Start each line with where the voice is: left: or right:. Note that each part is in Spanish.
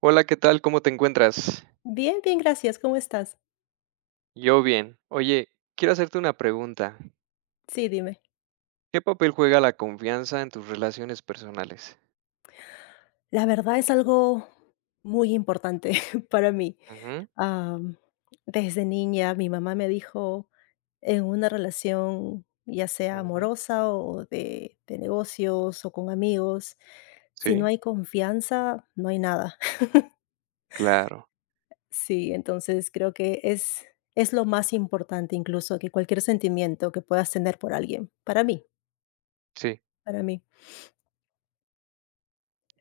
right: Hola, ¿qué tal? ¿Cómo te encuentras?
left: Bien, bien, gracias, ¿cómo estás?
right: Yo bien. Oye, quiero hacerte una pregunta.
left: Sí, dime.
right: ¿Qué papel juega la confianza en tus relaciones personales?
left: La verdad es algo muy importante para mí.
right: Ujú,
left: Am, desde niña mi mamá me dijo, en una relación, ya sea
right: ujú.
left: amorosa o de negocios o con amigos, si no
right: Sí,
left: hay confianza, no hay nada.
right: claro.
left: Sí, entonces creo que es lo más importante incluso que cualquier sentimiento que puedas tener por alguien, para mí,
right: Sí.
left: para mí.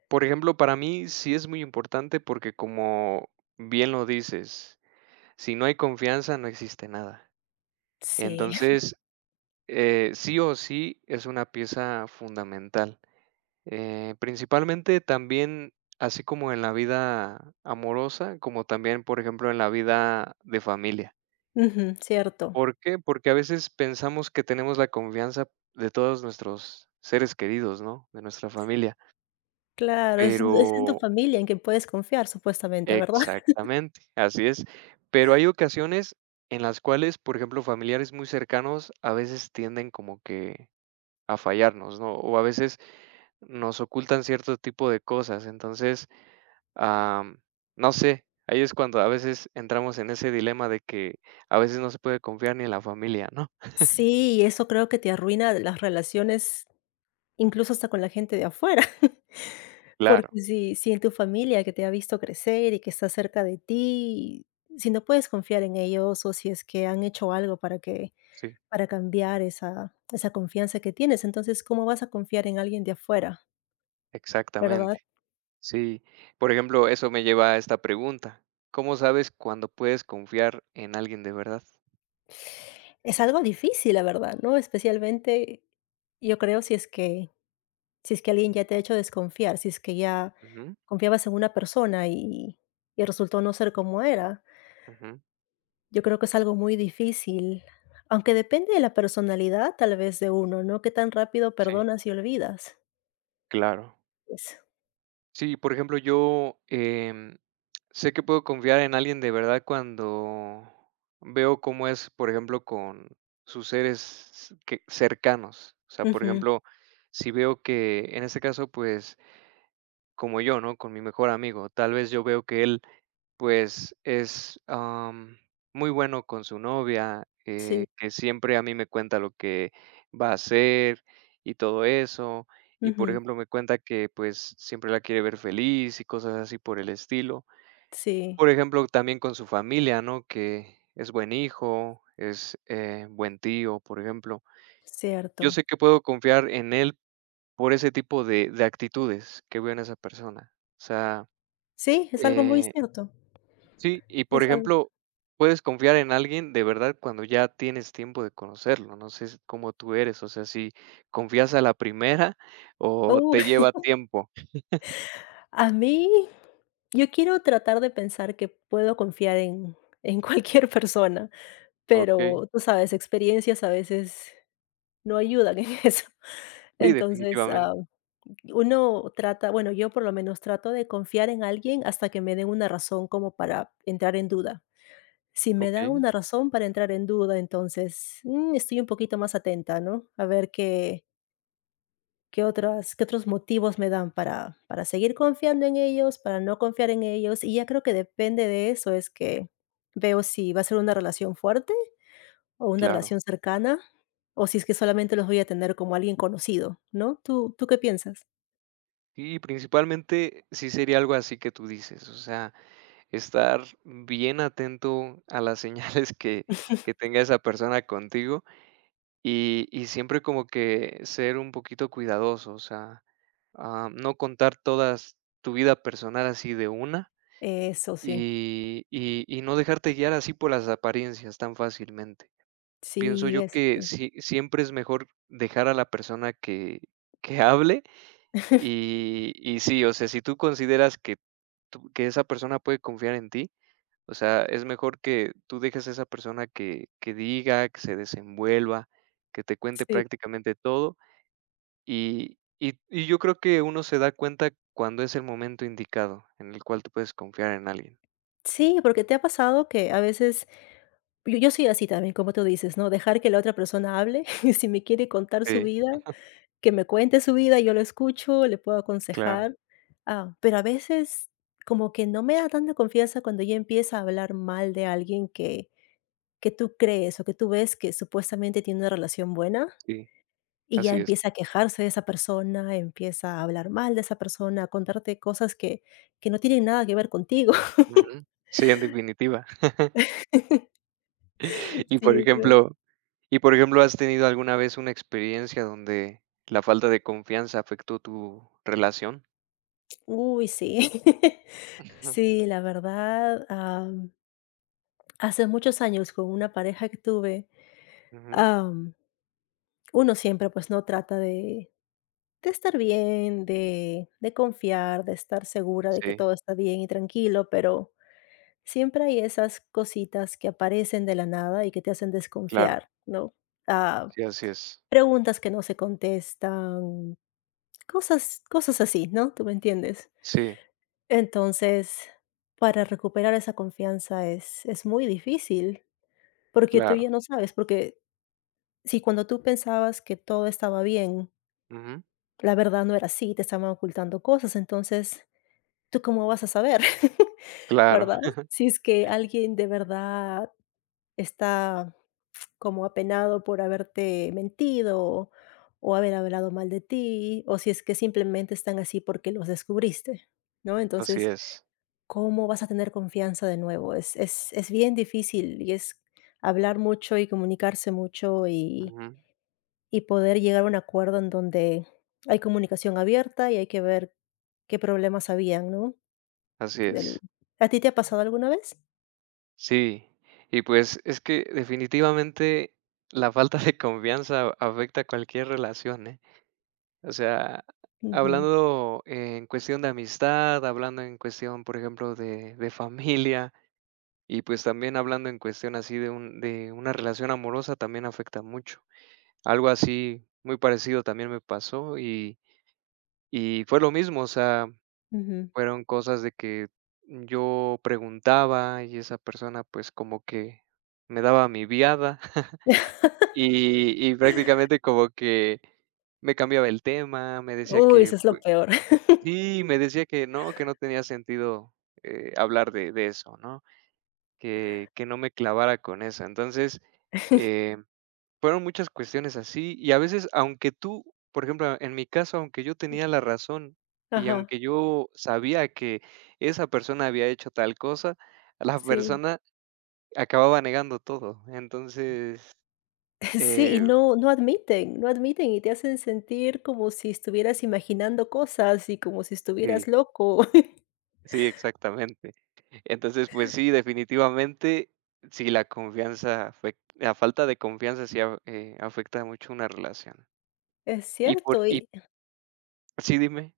right: Por ejemplo, para mí sí es muy importante porque como bien lo dices, si no hay confianza no existe nada.
left: Sí,
right: Entonces, sí o sí es una pieza fundamental. Principalmente también, así como en la vida amorosa, como también, por ejemplo, en la vida de familia.
left: ujú, cierto.
right: ¿Por qué? Porque a veces pensamos que tenemos la confianza de todos nuestros seres queridos, ¿no? De nuestra familia.
left: Claro, es en tu
right: Pero
left: familia en quien puedes confiar supuestamente, ¿verdad?
right: exactamente, así es. Pero hay ocasiones en las cuales, por ejemplo, familiares muy cercanos a veces tienden como que a fallarnos, ¿no? O a veces nos ocultan cierto tipo de cosas. Entonces, Am, no sé, ahí es cuando a veces entramos en ese dilema de que a veces no se puede confiar ni en la familia, ¿no?
left: Sí, eso creo que te arruina las relaciones, incluso hasta con la gente de afuera,
right: Claro,
left: porque si en tu familia que te ha visto crecer y que está cerca de ti, si no puedes confiar en ellos o si es que han hecho algo
right: sí,
left: para cambiar esa confianza que tienes, entonces, ¿cómo vas a confiar en alguien de afuera,
right: exactamente.
left: verdad?
right: Sí, por ejemplo, eso me lleva a esta pregunta. ¿Cómo sabes cuándo puedes confiar en alguien de verdad?
left: Es algo difícil, la verdad, ¿no? Especialmente, yo creo, si es que alguien ya te ha hecho desconfiar, si es que ya
right: Ujú,
left: confiabas en una persona y resultó no ser como era.
right: ujú,
left: Yo creo que es algo muy difícil, aunque depende de la personalidad tal vez de uno, ¿no? Qué tan rápido
right: sí,
left: perdonas y olvidas.
right: claro.
left: Es-
right: Sí, por ejemplo, yo, sé que puedo confiar en alguien de verdad cuando veo cómo es, por ejemplo, con sus seres que cercanos. O sea, por
left: Ujú.
right: ejemplo, si veo que, en este caso, pues, como yo, ¿no? Con mi mejor amigo, tal vez yo veo que él, pues, es muy bueno con su novia,
left: Sí,
right: que siempre a mí me cuenta lo que va a hacer y todo eso. Y, por
left: ujú,
right: ejemplo, me cuenta que, pues, siempre la quiere ver feliz y cosas así por el estilo.
left: sí,
right: Por ejemplo, también con su familia, ¿no? Que es buen hijo, es, buen tío, por ejemplo. Yo
left: cierto.
right: sé que puedo confiar en él por ese tipo de actitudes que veo en esa persona. O sea,
left: Sí, es algo muy
right: eh,
left: cierto.
right: sí, y por
left: Es algo.
right: ejemplo, puedes confiar en alguien de verdad cuando ya tienes tiempo de conocerlo, no sé cómo tú eres, o sea, si confías a la primera o
left: Uh,
right: te lleva tiempo,
left: a mí, yo quiero tratar de pensar que puedo confiar en cualquier persona,
right: okey.
left: pero tú sabes, experiencias a veces no ayudan en eso.
right: Sí,
left: Entonces,
right: definitivamente,
left: uno trata, bueno, yo por lo menos trato de confiar en alguien hasta que me den una razón como para entrar en duda. Si me da
right: okey,
left: una razón para entrar en duda, entonces estoy un poquito más atenta, ¿no? A ver qué otros motivos me dan para seguir confiando en ellos, para no confiar en ellos. Y ya creo que depende de eso, es que veo si va a ser una relación fuerte o una
right: claro.
left: relación cercana, o si es que solamente los voy a tener como alguien conocido, ¿no? ¿Tú qué piensas?
right: Y principalmente sí sería algo así que tú dices, o sea, estar bien atento a las señales que tenga esa persona contigo y, siempre como que ser un poquito cuidadoso, o sea, no contar todas tu vida personal así de una
left: Eso sí.
right: y no dejarte guiar así por las apariencias tan fácilmente. Pienso
left: Sí,
right: yo
left: eso
right: que
left: sí.
right: siempre es mejor dejar a la persona que hable y sí, o sea, si tú consideras que tú que esa persona puede confiar en ti, o sea, es mejor que tú dejes a esa persona que diga, que se desenvuelva, que te cuente
left: Sí.
right: prácticamente todo, y yo creo que uno se da cuenta cuando es el momento indicado en el cual tú puedes confiar en alguien.
left: Sí, porque te ha pasado que a veces yo soy así también, como tú dices, ¿no? Dejar que la otra persona hable, y si me quiere contar su
right: Sí,
left: vida, que me cuente su vida, yo lo escucho, le puedo
right: claro,
left: aconsejar. Ah, pero a veces como que no me da tanta confianza cuando ella empieza a hablar mal de alguien que tú crees o que tú ves que supuestamente tiene una relación buena
right: sí,
left: y ya
right: así es.
left: empieza a quejarse de esa persona, empieza a hablar mal de esa persona, a contarte cosas que no tienen nada que ver contigo.
right: Ujú. Sí, en definitiva. Y,
left: Sí,
right: por
left: yo creo.
right: ejemplo Y, por ejemplo, ¿has tenido alguna vez una experiencia donde la falta de confianza afectó tu relación?
left: Uy, sí.
right: Ujú,
left: Sí, la verdad, hace muchos años con una pareja que tuve,
right: ujú.
left: am, uno siempre pues no trata de estar bien, de confiar, de estar segura de que
right: Sí,
left: todo está bien y tranquilo, pero siempre hay esas cositas que aparecen de la nada y que te hacen
right: claro.
left: desconfiar, ¿no? Ah,
right: Sí, así es.
left: Preguntas que no se contestan, cosas así, ¿no? ¿Tú me entiendes?
right: Sí,
left: Entonces, para recuperar esa confianza es muy difícil, porque tú
right: claro.
left: ya no sabes, porque si cuando tú pensabas que todo estaba bien,
right: Ujú,
left: la verdad no era así, te estaban ocultando cosas, entonces, ¿tú cómo vas a saber?
right: claro.
left: ¿Verdad? Si es que alguien de verdad está como apenado por haberte mentido o haber hablado mal de ti, o si es que simplemente están así porque los descubriste, ¿no?
right: Así
left: Entonces,
right: es.
left: ¿cómo vas a tener confianza de nuevo? Es bien difícil y es hablar mucho y comunicarse mucho y,
right: Ujú,
left: y poder llegar a un acuerdo en donde hay comunicación abierta y hay que ver qué problemas habían, ¿no?
right: así
left: El-
right: es.
left: ¿A ti te ha pasado alguna vez?
right: Sí. Y, pues, es que definitivamente la falta de confianza afecta cualquier relación, ¿eh? O sea,
left: Ujú,
right: hablando en cuestión de amistad, hablando en cuestión, por ejemplo, de familia. Y pues también hablando en cuestión así de una relación amorosa también afecta mucho. Algo así muy parecido también me pasó y fue lo mismo, o sea,
left: ujú.
right: fueron cosas de que yo preguntaba y esa persona pues como que me daba mi viada y prácticamente como que me cambiaba el tema,
left: Uy, eso es lo
right: pues
left: peor.
right: sí, me decía que no tenía sentido, hablar de eso, ¿no? Que no me clavara con eso. Entonces, eh, fueron muchas cuestiones así, y a veces, aunque tú, por ejemplo, en mi caso, aunque yo tenía la razón, y
left: Ajá,
right: aunque yo sabía que esa persona había hecho tal cosa, la
left: sí.
right: persona acababa negando todo. Entonces,
left: Sí, y
right: eh,
left: no admiten, no admiten, y te hacen sentir como si estuvieras imaginando cosas y como si
right: sí,
left: estuvieras loco.
right: sí, exactamente. Entonces, pues sí, definitivamente, sí, la falta de confianza sí a afecta mucho una relación.
left: Es
right: Y por
left: cierto,
right: y
left: y
right: sí, dime.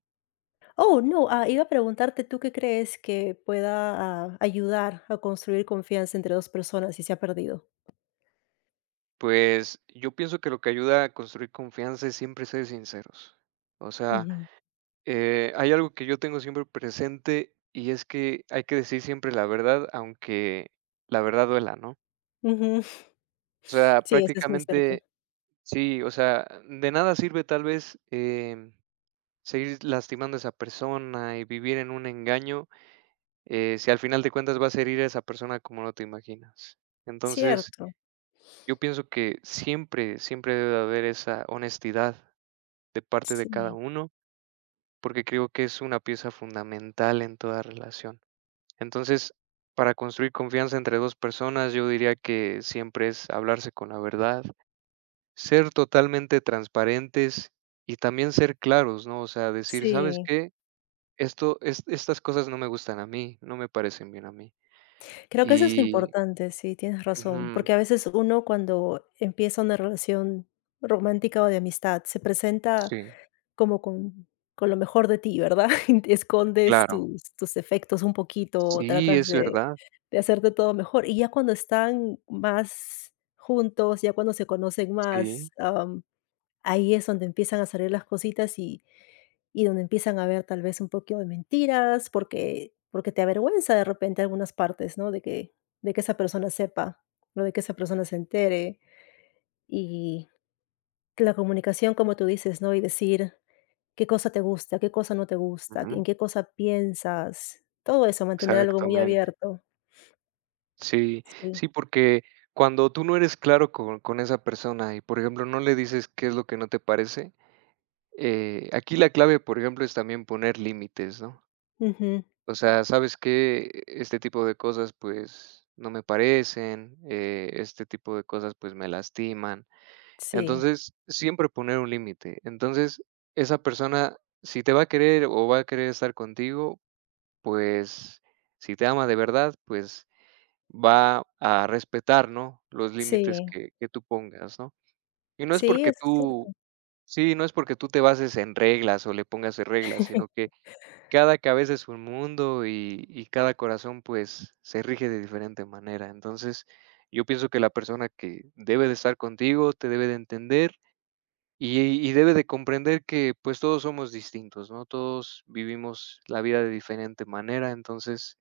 left: oh, no, iba a preguntarte, ¿tú qué crees que pueda, ayudar a construir confianza entre 2 personas si se ha perdido?
right: Pues, yo pienso que lo que ayuda a construir confianza es siempre ser sinceros. O sea,
left: Ujú,
right: hay algo que yo tengo siempre presente, y es que hay que decir siempre la verdad, aunque la verdad duela, ¿no?
left: ujú.
right: O sea,
left: Sí, eso es muy cierto.
right: prácticamente sí, o sea, de nada sirve tal vez, seguir lastimando a esa persona y vivir en un engaño, si al final de cuentas vas a herir a esa persona como no te imaginas. Entonces,
left: Cierto,
right: yo pienso que siempre, siempre debe de haber esa honestidad de parte de cada
left: sí,
right: uno, porque creo que es una pieza fundamental en toda relación. Entonces, para construir confianza entre dos personas, yo diría que siempre es hablarse con la verdad, ser totalmente transparentes y también ser claros, ¿no? O sea, decir, ¿sabes
left: sí.
right: qué? Estas cosas no me gustan a mí, no me parecen bien a mí.
left: Creo que eso es lo
right: Y,
left: importante, sí, tienes razón,
right: ujú,
left: porque a veces uno cuando empieza una relación romántica o de amistad se presenta
right: sí,
left: como con lo mejor de ti, ¿verdad? Escondes
right: claro.
left: tus defectos un poquito,
right: Sí,
left: tratas
right: es
left: de
right: verdad.
left: de hacerte todo mejor. Y ya cuando están más juntos, ya cuando se conocen
right: Sí,
left: más, ahí es donde empiezan a salir las cositas y donde empiezan a ver tal vez un poquito de mentiras, porque te avergüenza de repente algunas partes, ¿no? De que esa persona sepa, ¿no? De que esa persona se entere. Y la comunicación, como tú dices, ¿no? Y decir qué cosa te gusta, qué cosa no te gusta,
right: ujú,
left: en qué cosa piensas, todo eso, mantener algo muy
right: exactamente.
left: abierto.
right: Sí,
left: Sí.
right: sí, porque cuando tú no eres claro con esa persona y, por ejemplo, no le dices qué es lo que no te parece, aquí la clave, por ejemplo, es también poner límites, ¿no?
left: Ujú.
right: O sea, ¿sabes que este tipo de cosas, pues, no me parecen, este tipo de cosas, pues, me lastiman.
left: Sí,
right: Entonces, siempre poner un límite. Entonces, esa persona, si te va a querer o va a querer estar contigo, pues, si te ama de verdad, pues va a respetar, ¿no?, los límites
left: sí,
right: que tú pongas, ¿no? Y no es
left: sí,
right: porque
left: eso es
right: tú
left: cierto.
right: sí, no es porque tú te bases en reglas o le pongas en reglas, sino que cada cabeza es un mundo y cada corazón, pues, se rige de diferente manera. Entonces, yo pienso que la persona que debe de estar contigo te debe de entender y y debe de comprender que, pues, todos somos distintos, ¿no? Todos vivimos la vida de diferente manera. Entonces,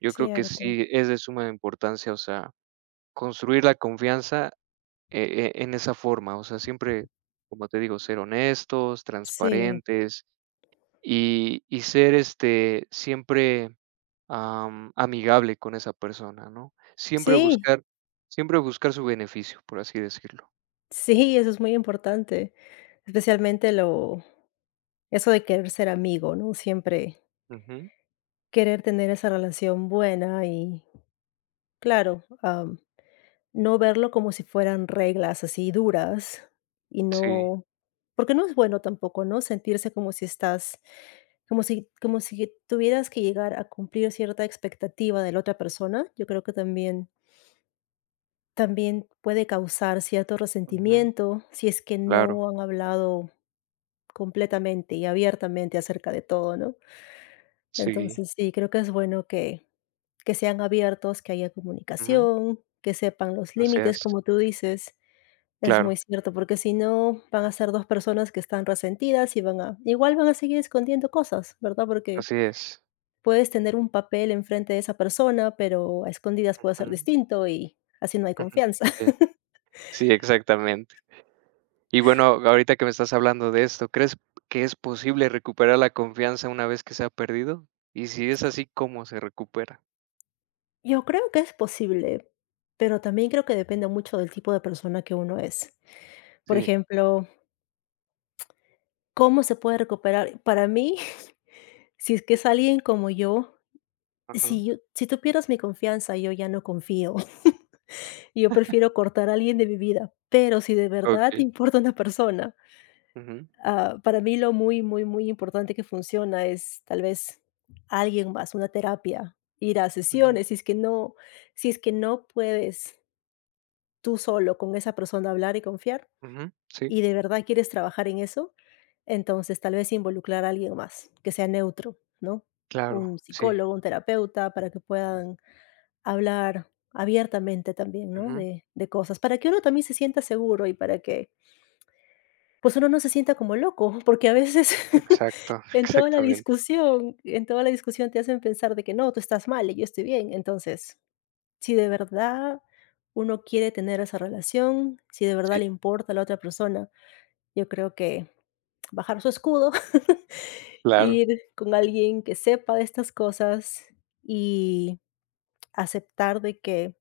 right: yo creo que
left: Cierto.
right: sí es de suma importancia, o sea, construir la confianza, en esa forma, o sea, siempre, como te digo, ser honestos,
left: Sí,
right: transparentes y ser, este, siempre, amigable con esa persona, ¿no? Siempre
left: sí,
right: buscar siempre buscar su beneficio, por así decirlo.
left: sí, eso es muy importante, especialmente lo eso de querer ser amigo, ¿no? Siempre
right: Ujú.
left: querer tener esa relación buena y claro, no verlo como si fueran reglas así duras y
right: Sí.
left: no porque no es bueno tampoco, ¿no? Sentirse como si estás como si tuvieras que llegar a cumplir cierta expectativa de la otra persona. Yo creo que también puede causar cierto
right: Ujú.
left: resentimiento si es que
right: Claro.
left: no han hablado completamente y abiertamente acerca de todo, ¿no?
right: Sí.
left: Entonces, sí, creo que es bueno que sean abiertos, que haya
right: Ujú.
left: comunicación, que sepan los
right: Así
left: límites,
right: es.
left: como tú dices. Es
right: Claro.
left: muy cierto, porque si no van a ser 2 personas que están resentidas y van a igual van a seguir escondiendo cosas, ¿verdad? Porque
right: Así es.
left: puedes tener un papel enfrente de esa persona, pero a escondidas puede ser
right: Ujú.
left: distinto y así no hay
right: Ujú.
left: confianza.
right: Sí. Sí, exactamente. Y bueno, ahorita que me estás hablando de esto, ¿crees que es posible recuperar la confianza una vez que se ha perdido? Y si es así, ¿cómo se recupera?
left: Yo creo que es posible, pero también creo que depende mucho del tipo de persona que uno es. Por
right: Sí,
left: ejemplo, ¿cómo se puede recuperar? Para mí, si es que es alguien como yo,
right: ajá,
left: si tú pierdes mi confianza, yo ya no confío. Y yo prefiero cortar a alguien de mi vida, pero si de verdad te
right: okey.
left: importa una persona,
right: Ujú,
left: para mí lo muy, muy, muy importante que funciona es tal vez alguien más, una terapia, ir a
right: ujú,
left: sesiones, si es que no puedes tú solo con esa persona hablar y confiar,
right: ujú, sí,
left: y de verdad quieres trabajar en eso, entonces tal vez involucrar a alguien más que sea neutro, ¿no?
right: claro,
left: Un
right: sí,
left: psicólogo, un terapeuta, para que puedan hablar abiertamente también, ¿no?
right: ujú,
left: De cosas, para que uno también se sienta seguro y para que, pues, uno no se sienta como loco, porque a veces
right: exacto,
left: en toda la
right: exactamente,
left: discusión en toda la discusión te hacen pensar de que no, tú estás mal y yo estoy bien. Entonces, si de verdad uno quiere tener esa relación, si de verdad
right: sí,
left: le importa a la otra persona, yo creo que bajar su escudo,
right: claro,
left: ir con alguien que sepa de estas cosas y aceptar de que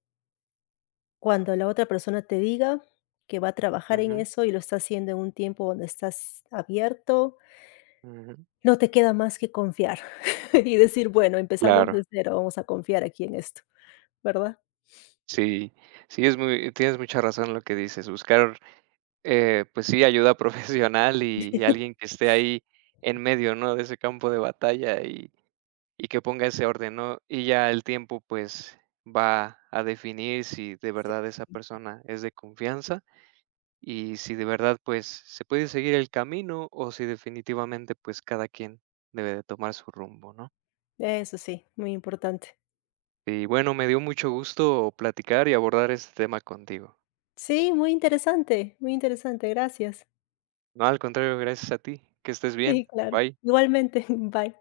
left: cuando la otra persona te diga que va a trabajar en
right: ujú,
left: eso y lo está haciendo en un tiempo donde estás abierto,
right: ujú,
left: no te queda más que confiar y decir: "Bueno, empezamos
right: claro,
left: de cero, vamos a confiar aquí en esto", ¿verdad?
right: sí, sí, es muy tienes mucha razón en lo que dices, buscar, pues sí, ayuda profesional y alguien que esté ahí en medio, ¿no?, de ese campo de batalla y que ponga ese orden, ¿no? Y ya el tiempo, pues, va a definir si de
left: Sí.
right: verdad esa persona es de confianza y si de verdad, pues, se puede seguir el camino o si definitivamente, pues, cada quien debe de tomar su rumbo, ¿no?
left: Eso sí, muy importante.
right: Y bueno, me dio mucho gusto platicar y abordar este tema contigo.
left: Sí, muy interesante, gracias.
right: No, al contrario, gracias a ti. Que estés bien.
left: Sí, claro.
right: Bye.
left: Igualmente, bye.